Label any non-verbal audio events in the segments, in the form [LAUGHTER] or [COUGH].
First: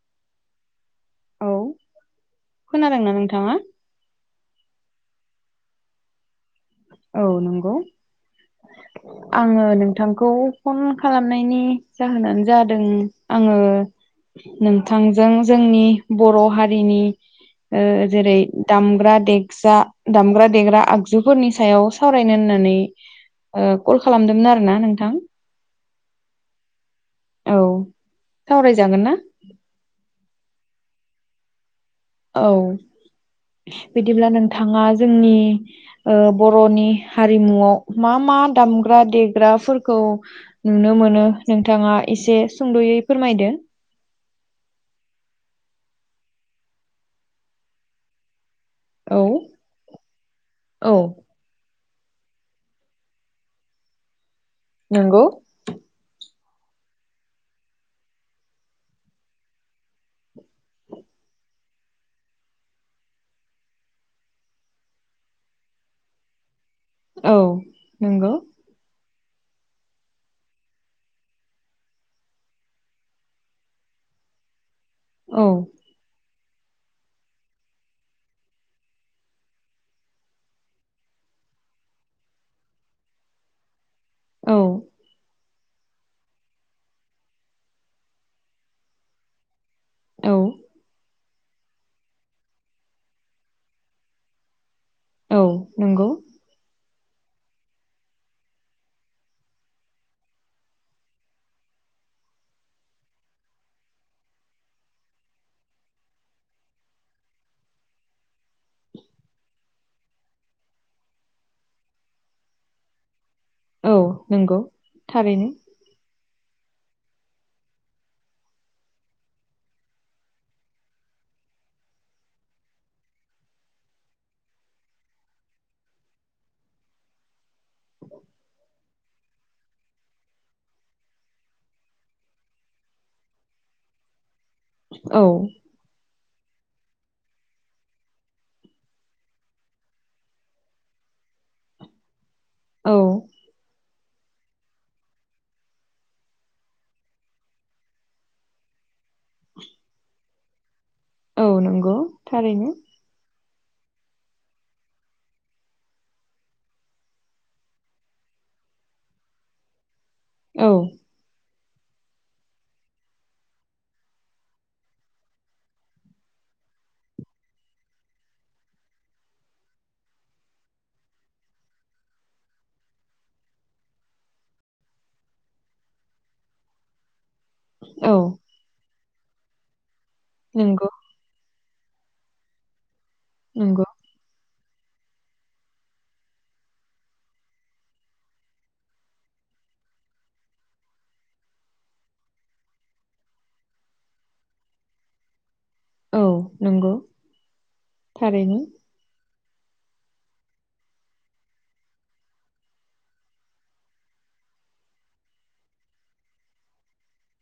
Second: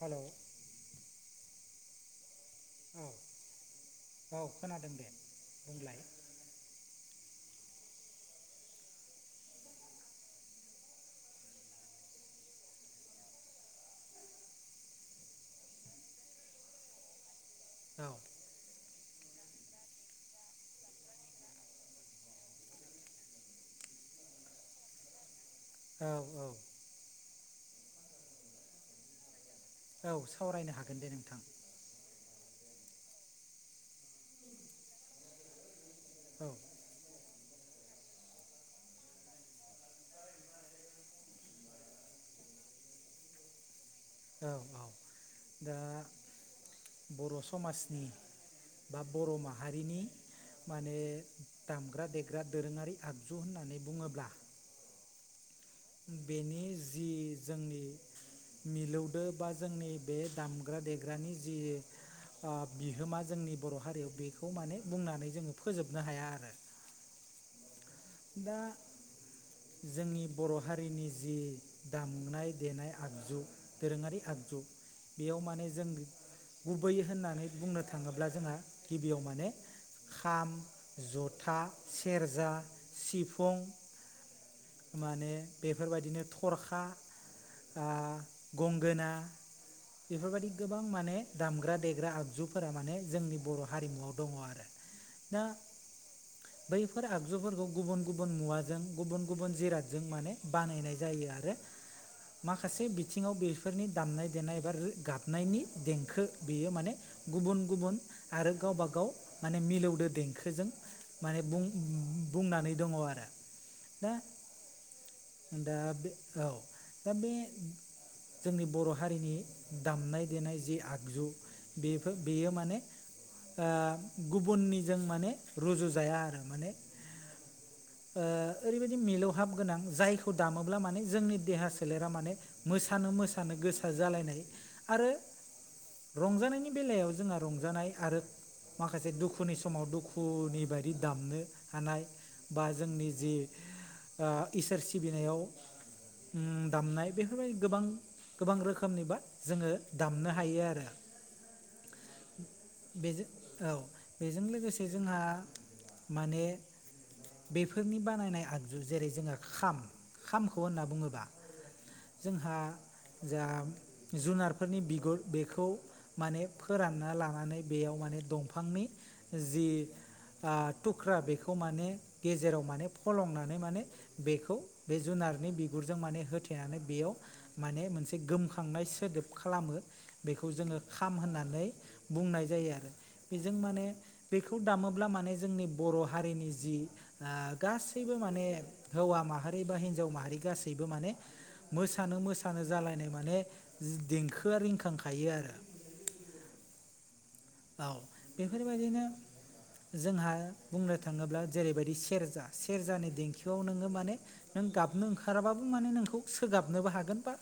हेल' औ औ खोनादोंना नोंथाङा औ खोनादों दे बुंलाय औ नंगौ आङो नोंथांखौ फन खालामनायनि जाहोनानो जादों आङो नोंथांजों जोंनि बर' हारिनि औ जेरै दामग्रा देगजा दामग्रा देग्रा आगजुफोरनि सायाव सावरायनो होननानै कल खालामदोंमोन आरोना नोंथां औ औ औ सावरायजागोन ना औ सावरायनो हागोन दे नोंथां औ बिदिब्ला नोंथाङा जोंनि औ बर'नि हारिमुआव मा मा दामग्रा देग्राफोरखौ नुनो मोनो नोंथाङा एसे सुंद'यै फोरमायदो औ औ दा बर' समाजनि बा औ बर' माहारिनि औ माने दामग्रा देग्रा दोरोङारि आगजु होननानै बुङोब्ला नोंगौ बेनि जि जोंनि मिलौदो बा जोंनि बे दामग्रा देग्रानि जि ओ बिहोमा जोंनि बर' हारियाव बेखौ माने बुंनानै जोङो फोजोबनो हायाआरो। औ नंगौ दा जोंनि बर' हारिनि जि दामनाय देनाय आगजु दोरोङारि आगजु बेयाव औ माने जों गुबै होननानै बुंनो थाङोब्ला जोंहा गिबियाव माने खाम जथा सेरजा सिफुं। औ। माने बेफोरबायदिनो थरखा ओ गंगोना औ बेफोरबायदि गो बां माने दामग्रा देग्रा आगजुफोरा माने जोंनि बर' हारिमुआव दङआरो। औ नंगौ। बैफोर आगजुफोरखौ गुबुन गुबुन मुवाजों गुबुन गुबुन जिरादजों जों माने बानायनाय जायो आरो। माखासे बिथिङाव बेफोरनि दामनाय देनाय एबा रो गाबनायनि देंखो बेयो माने गुबुन गुबुन आरो गावबा गाव माने मिलौदो देंखोजों माने बुं-बुंनानै दङ आरो। औ दा नंगौ थारैनो। दा बे औ दा बे जोंनि बर' हारिनि दामनाय देनाय जे आगजु बेफो बेयो माने ओ गुबुननिजों माने रुजु जाया आरो माने ओ ओरैबायदि मिलौहाब गोनां जायखौ दामोब्ला माने जोंनि देहा सोलेरा माने मोसानो मोसानो गोसोआ जालायनाय आरो औ रंजानायनि बेलायाव जोंहा रंजानाय आरो माखासे दुखुनि समाव दुखुनि बायदि दामनो हानाय बा औ जोंनि जि ओ इसोर सिबिनायाव उम दामनाय बेफोरबायदि गोबां गोबां रोखोमनि बा जोङो दामनो हायो आरो। औ नंगौ थारैनो। बेजो औ बेजों लोगोसे जोंहा माने बेफोरनि बानायनाय आग जु जेरै जोङो खाम खामखौ औ होनना बुंङोबा जोंहा जा जुनारफोरनि बिगुर बेखौ माने फोरानना लानानै बेयाव माने दंफांनि जि ओ थुख्रा बेखौ माने गेजेराव माने फलंना नै माने बेखौ बे जुनारनि बिगुरजों माने होथेनानै बेयाव माने औ मोनसे गोमखांनाय सोदोब खालामो बेखौ जोङो नंगौ खाम होननानै बुंनाय जायो आरो बेजों माने नंगौ बेखौ दामोब्ला माने जोंनि बर' हारिनि जि ओ गासै बो माने हौवा माहारि बा हिनजाव माहारि गासैबो माने मोसानो मोसानो जालायनाय माने जि देंखोआ रिंखांखायो आरो। औ नंगौ। औ थारैनो बेफोरबायदिनो जोंहा बुंनो थाङोब्ला जेरैबायदि सेरजा सेरजानि देंखोआव नोङो माने नों गाबनो ओंखाराबाबो माने नोंखौ सोगाबनोबो हागोन बा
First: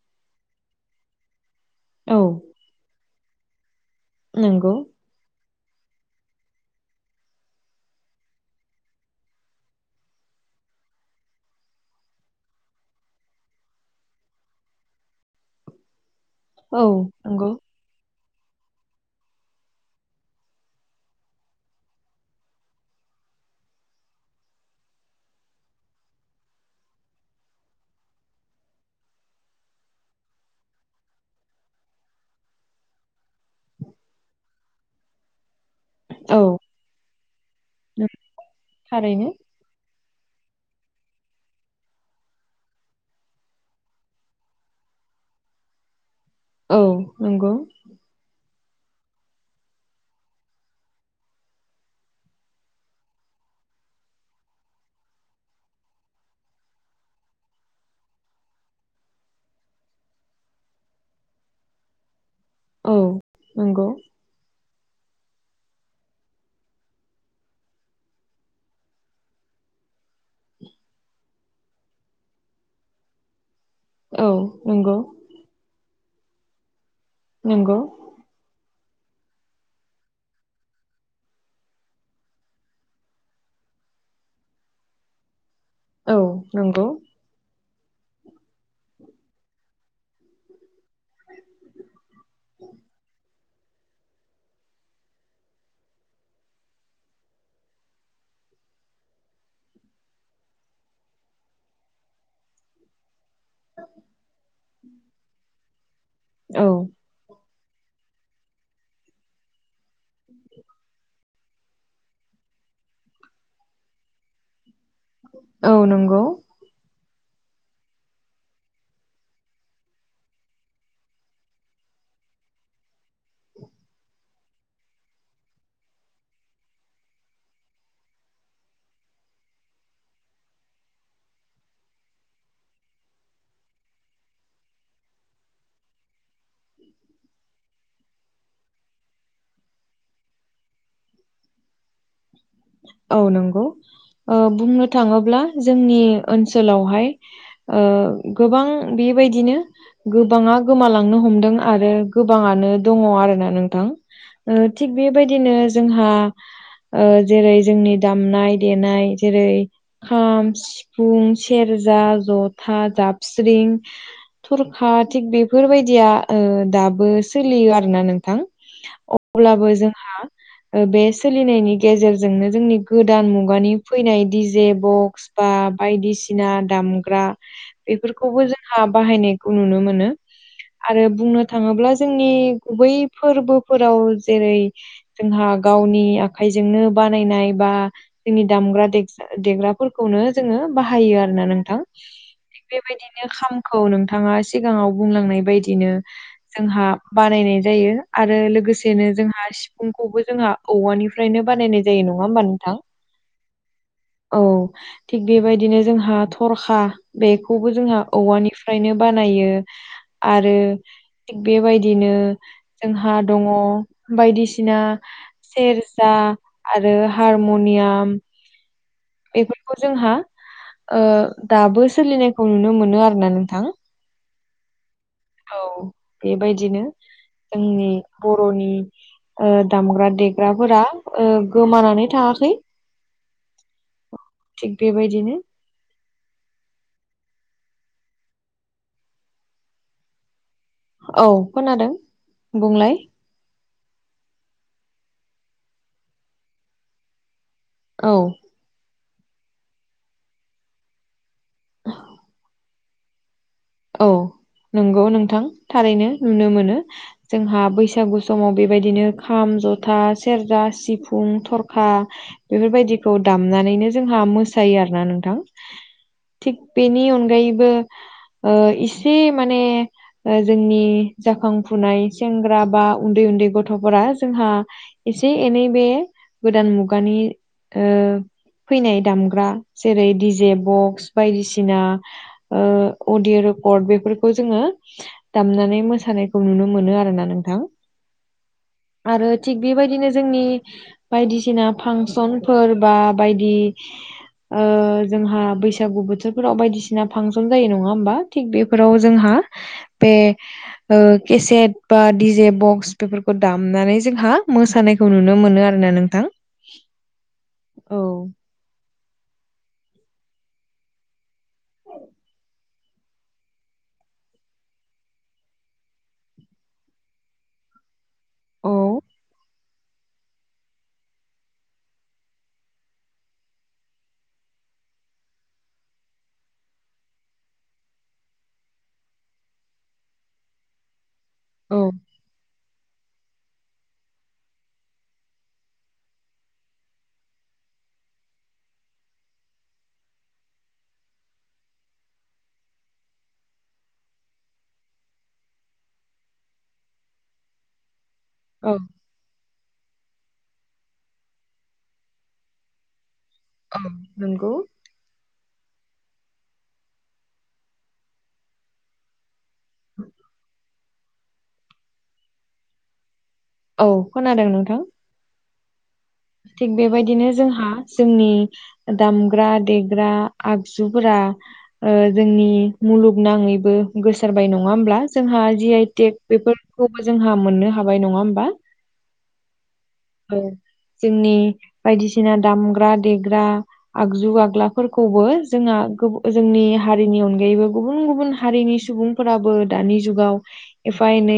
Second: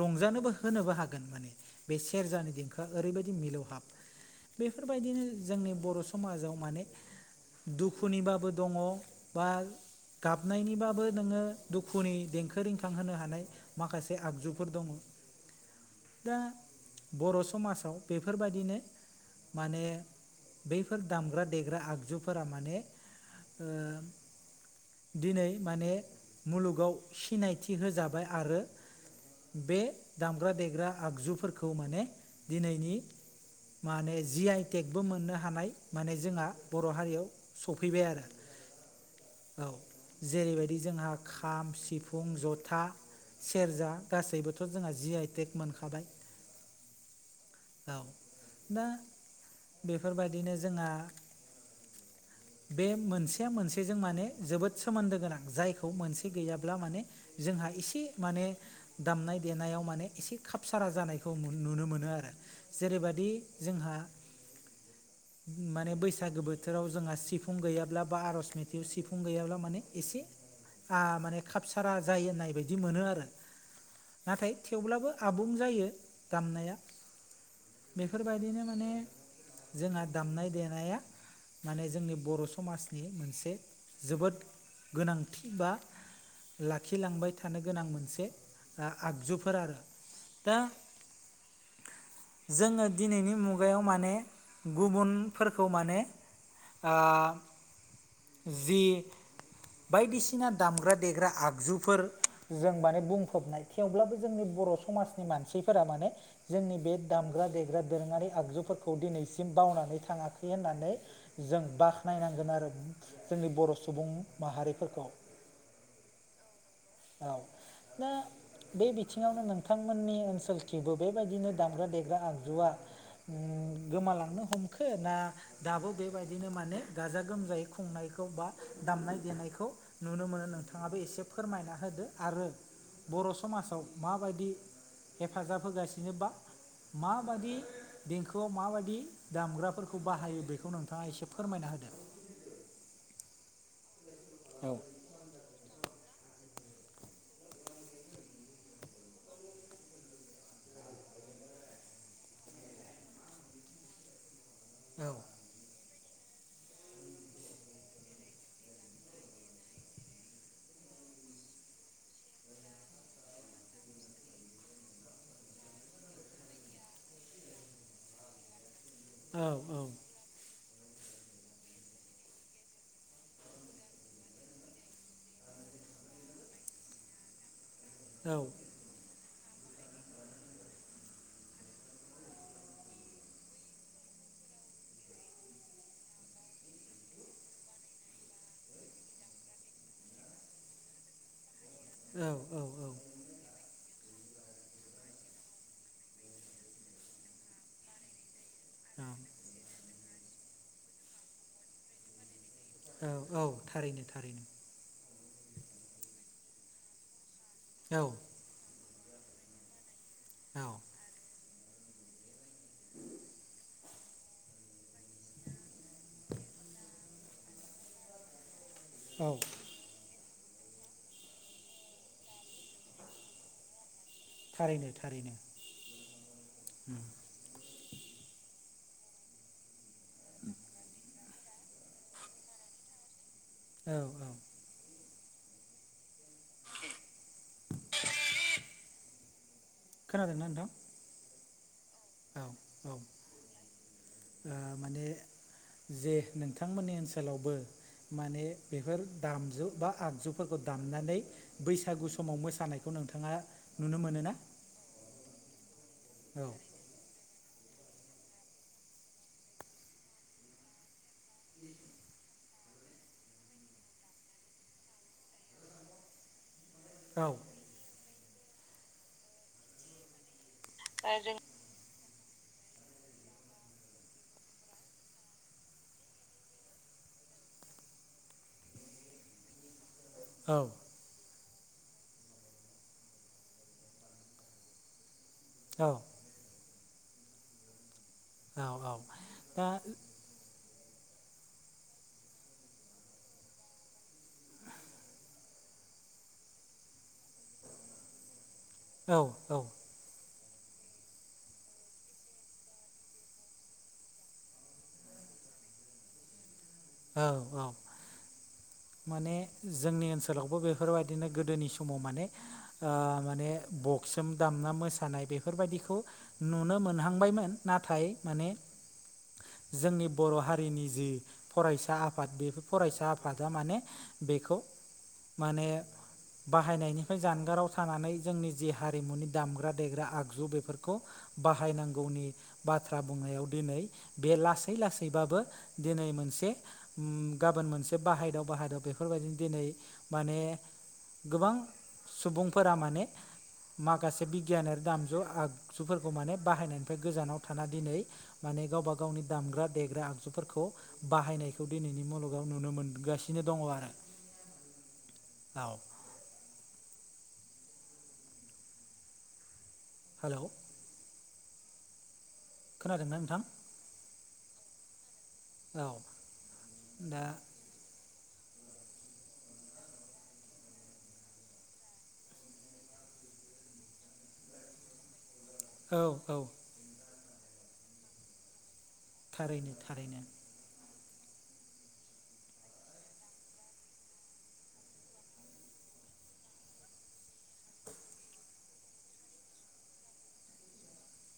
रंजानोबो होनोबो हागोन माने बे औ सेरजानि देंखोआ ओरैबायदि मिलौहाब। नंगौ बेफोरबायदिनो जोंनि बर' समाजाव माने दुखुनिबाबो दङ बा गाबनायनिबाबो नोङो दुखुनि देंखो रिंखां होनो हानाय माखासे आगजुफोर दङ। [INAUDIBLE] दा औ बर' नंगौ समाजाव बेफोरबायदिनो माने बैफोर दामग्रा देग्रा आगजुफोरा माने ओ दिनै माने मुलुगाव सिनायथि होजाबाय आरो बे दामग्रा देग्रा आगजुफोरखौ माने दिनैनि माने जि आइ टेकबो मोननो हानाय‌ माने औ जोंहा बर' हारियाव सफैबाय आरो। थारैनो औ जेरैबायदि जोंहा खाम, सिफुं, जथा, सेरजा गासैबोथ' जोंहा जि आइ टेक मोनखाबाय। औ नंगौ। औ दा बेफोरबायदिनो जोंहा [INAUDIBLE] बे मोनसेया मोनसेजों माने जोबोद सोमोन्दो गोनां जायखौ मोनसे गैयाब्ला माने जोंहा एसे माने दामनाय देनायाव माने एसे खपसारा जानायखौ नु-नुनो मोनो आरो। औ जेरैबादि नंगौ जोंहा माने बैसागो बोथोराव जोंहा सिफुं गैयाब्ला बा आर'ज मेथाइआव सिफुं गैयाब्ला माने एसे ओ माने खापसारा जायो होननाय बायदि मोनो आरो। औ नाथाय नंगौ थेवब्लाबो आबुं जायो दामनाया। नोंगौ। बेफोरबायदिनो माने जोंहा दामनाय देनाया माने जोंनि बर' समाजनि मोनसे जोबोद गोनांथि बा औ नंगौ लाखिलांबाय थानो गोनां मोनसे आगजुफोर आरो। दा जोङो दिनैनि मुगायाव माने गुबुनफोरखौ माने आ जि बायदिसिना दामग्रा देग्रा आगजुफोर जों माने बुंफबनाय थेवब्लाबो जोंनि बर' समाजनि मानसिफोरा माने औ जोंनि बे दामग्रा देग्रा दोरोङारि आगजुफोरखौ दिनैसिम बावनानै थाङाखै होननानै जों बाखनायनांगोन आरो। जोंनि बर' सुबुं माहारिफोरखौ औ नंगौ औ। [UNINTELLIGIBLE] बे बिथिङावनो नोंथांमोननि ओनसोलथिबो बेबायदिनो दामग्रा देग्रा आगजुआ ओम गोमालांनो हमखो ना, दाबो बेबायदिनो माने गाजा गोमजायै खुंनायखौ बा दामनाय देनायखौ नुनो मोनो नोंथाङाबो एसे फोरमायना होदो आरो बर' समाजाव माबायदि हेफाजाब होगासिनो बा माबादि देंखोआव माबायदि दामग्राफोरखौ बाहायो बेखौ नोंथाङा एसे फोरमायना होदो। औ नंगौ ओ औ बुंनो थाङोब्ला जोंनि ओनसोलावहाय ओ गोबां बेबायदिनो गोबाङा गोमालांनो हमदों आरो गोबाङानो दङ आरो ना नोंथां। ओ थिग औ बेबायदिनो जोंहा ओ जेरै जोंनि दामनाय देनाय जेरै खाम, सिफुं, सेरजा, जथा, जाबस्रिं, थरखा थिग बेफोरबायदिया ओ दाबो सोलियो आरोना नोंथां। औ अब्लाबो जोंहा बे सोलिनायनि गेजेरजोंनो जोंनि गोदान मुगानि फैनाय डि जे बक्स बा बायदिसिना दामग्रा बेफोरखौबो जों हा बाहायनायखौ नुनो मोनो। आरो बुंनो थाङोब्ला जोंनि गुबै फोरबोफोराव जेरै जोंहा गावनि आखाइजोंनो बानायनाय बा जोंनि दामग्रा दे-देग्राफोरखौनो जोङो बाहायो आरो ना नोंथां। औ औ औ। बे खामखौ नोंथाङा सिगाङाव बुंलांनाय बायदिनो जोंहा बानायनाय जायो आरो लोगोसे दिनो औ जोंहा सिफुंखौबो जोंहा औवानिफ्रायनो बानायनाय जायो नङा होमबा नोंथां? औ औ थारैनो औ थारैनो थिग बेबायदिनो जोंहा थरखा बेखौबो जोंहा औ औवानि फ्रायनो बानायो आरो औ थिग बेबायदिनो जोंहा दङ बायदिसिना सेरजा आरो हारमनियाम औ एफोरखौ जोंहा ओ दाबो सोलिनायखौ नुनो मोनो आरोना नोंथां। थारैनो थारैनो। औ। बेबायदिनो जोंनि बर'नि ओ दामग्रा देग्राफोरा ओ गोमानानै थाङाखै। औ औ थिग बेबायदिनो खोनादोंना नोंथां औ खोनादों औ बुंलाय औ ओ माने जे नोंथांमोननि ओनसोलावबो औ माने बेफोर दामजु बा आगजुफोरखौ दामनानै बैसागु समाव मोसानायखौ नोंथाङा नुनो औ मोनो ना नंगौ नोंथां थारैनो नुनो औ मोनो। जोंहा बैसागु समाव बेबायदिनो खाम जथा सेरजा सिफुं थरखा बेफोरबायदिखौ दामनानैनो जोंहा मोसायो आरो ना नोंथां। थिक बेनि औ अनगायैबो ओ इसे माने ओ जोंनि जाखां फुनाय सेंग्रा बा उन्दै उन्दै गथ'फोरा जोंहा एसे एनै बे गोदान मुगानि ओ फैनाय दामग्रा जेरै डि जे औ बक्स बायदिसिना ओ अदिअ' रेकर्ड बेफोरखौ जोङो दामनानै मोसानाय खौ नुनो मोनो आरोना नोंथां औ आरो थिक दा बेबायदिनो जोंनि बायदिसिना फांसनफोर बा बायदि ओ जोंहा बैसागु बोथोरफोराव बायदिसिना फांसन जायो नङा होनबा थिग बेफोराव औ जोंहा औ बे ओ केसेट बा डिजे बक्स बेफोरखौ दामनानै जोंहा मोसानाय खौ नुनो मोनो आरोना नोंथां। औ औ औ माने जोंनि ओनसोलावबो बेफोरबायदिनो गोदोनि समाव माने ओ माने बक्सोम दामना मोसानाय बेफोरबायदिखौ नुनो मोनहांबायमोन नाथाय माने औ जोंनि बर' हारिनि जि फरायसा आफाद बेफोर फरायसा आफाद दा माने बेखौ माने बाहायनायनिफ्राय जानगाराव थानानै जोंनि जि हारिमुनि दामग्रा देग्रा आगजु बेफोरखौ औ बाहायनांगौनि बाथ्रा बुंनायाव दिनै बे लासै लासैबाबो दिनै मोनसे उम गाबोन मोनसे बाहायदाव बाहायदाव बेफोरबायदिनो दिनै माने गोबां सुबुंफोरा माने माखासे बिगियानारि दामजु आगजुफोरखौ माने बाहायनायनिफ्राय गोजानाव थाना दिनै माने औ गावबा गावनि दामग्रा देग्रा आगजुफोरखौ बाहायनायखौ दिनैनि मुलुगाव नुनो मोनगासिनो। बिदिनो दङ औ आरो नंगौ औ हेल' खोनादोंना नोंथां औ खोनादों नोंथां। औ थिग दा बेबायदिनो जोंहा जोंनि दामग्रा-देग्रा आगजुफोरा ओ जोंनि मुलुग नाङैबो गोसारबाय नङा होमब्ला। जोंहा जि औ आइटेक औ बेफोरखौबो जोंहा मोननो हाबाय नङा होमबा। थारैनो थारैनो ओ जोंनि बायदिसिना दामग्रा देग्रा आगजु आग्लाफोरखौबो जोंहा गोबु जोंनि हारिनि अनगायैबो गुबुन गुबुन हारिनि सुबुं फोराबो दानि जुगाव एफा एनै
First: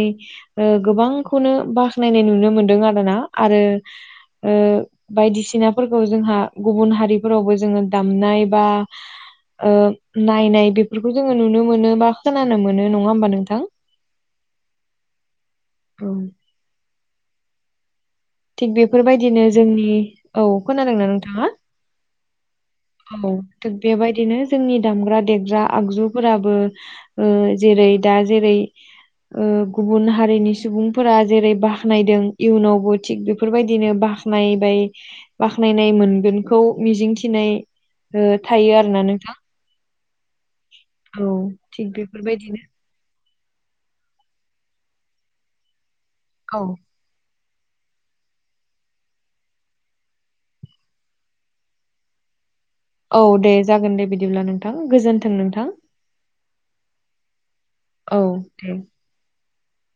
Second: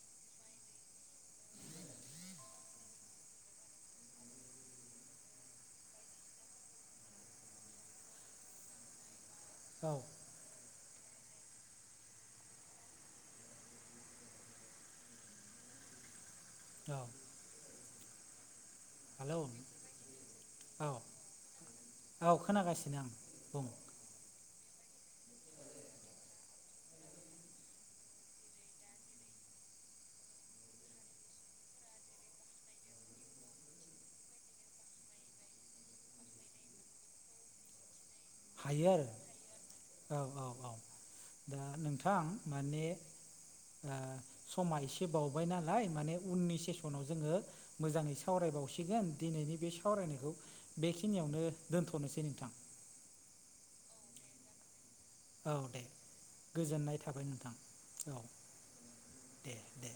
ओ गोबांखौनो बाखनायनाय नुनो मोनदों आरोना आरो ओ बायदिसिनाफोरखौ जोंहा गुबुन हारिफोरावबो जोङो दामनाय बा ओ औ नायनाय बेफोरखौ जोङो नुनो मोनो बा खोनानो मोनो नङा होमबा नोंथां। औ औ थिग हेलौ बेफोरबायदिनो जोंनि औ खोनादोंना नोंथाङा औ खोनागासिनो आं औ बुं थिग बेबायदिनो जोंनि दामग्रा-देेरग्रा आगजुफोराबो ओ जेरै दा जेरै ओ गुबुन हारिनि सुबुंफोरा जेरै बाख्नायदों इयुनावबो थिग बेफोरबायदिनो बाख्नाय बाय बाख्नायनाय मोनगोनखौ मिजिंथिनाय ओ थायो हायो आरोना आरो नोंथां औ औ औ औ दा थिग नोंथां बेफोरबायदिनो माने ओ समा एसे बावबाय नालाय माने उननि औ सेसनाव जोङो मोजाङै सावरायबावसिगोन दिनैनि बे सावरायनायखौ बेखिनियावनो दोनथ'नोसै नोंथां। औ दे जागोन दे बिदिब्ला नोंथां गोजोन औ दे गोजोननाय थाबाय नोंथां औ दे दे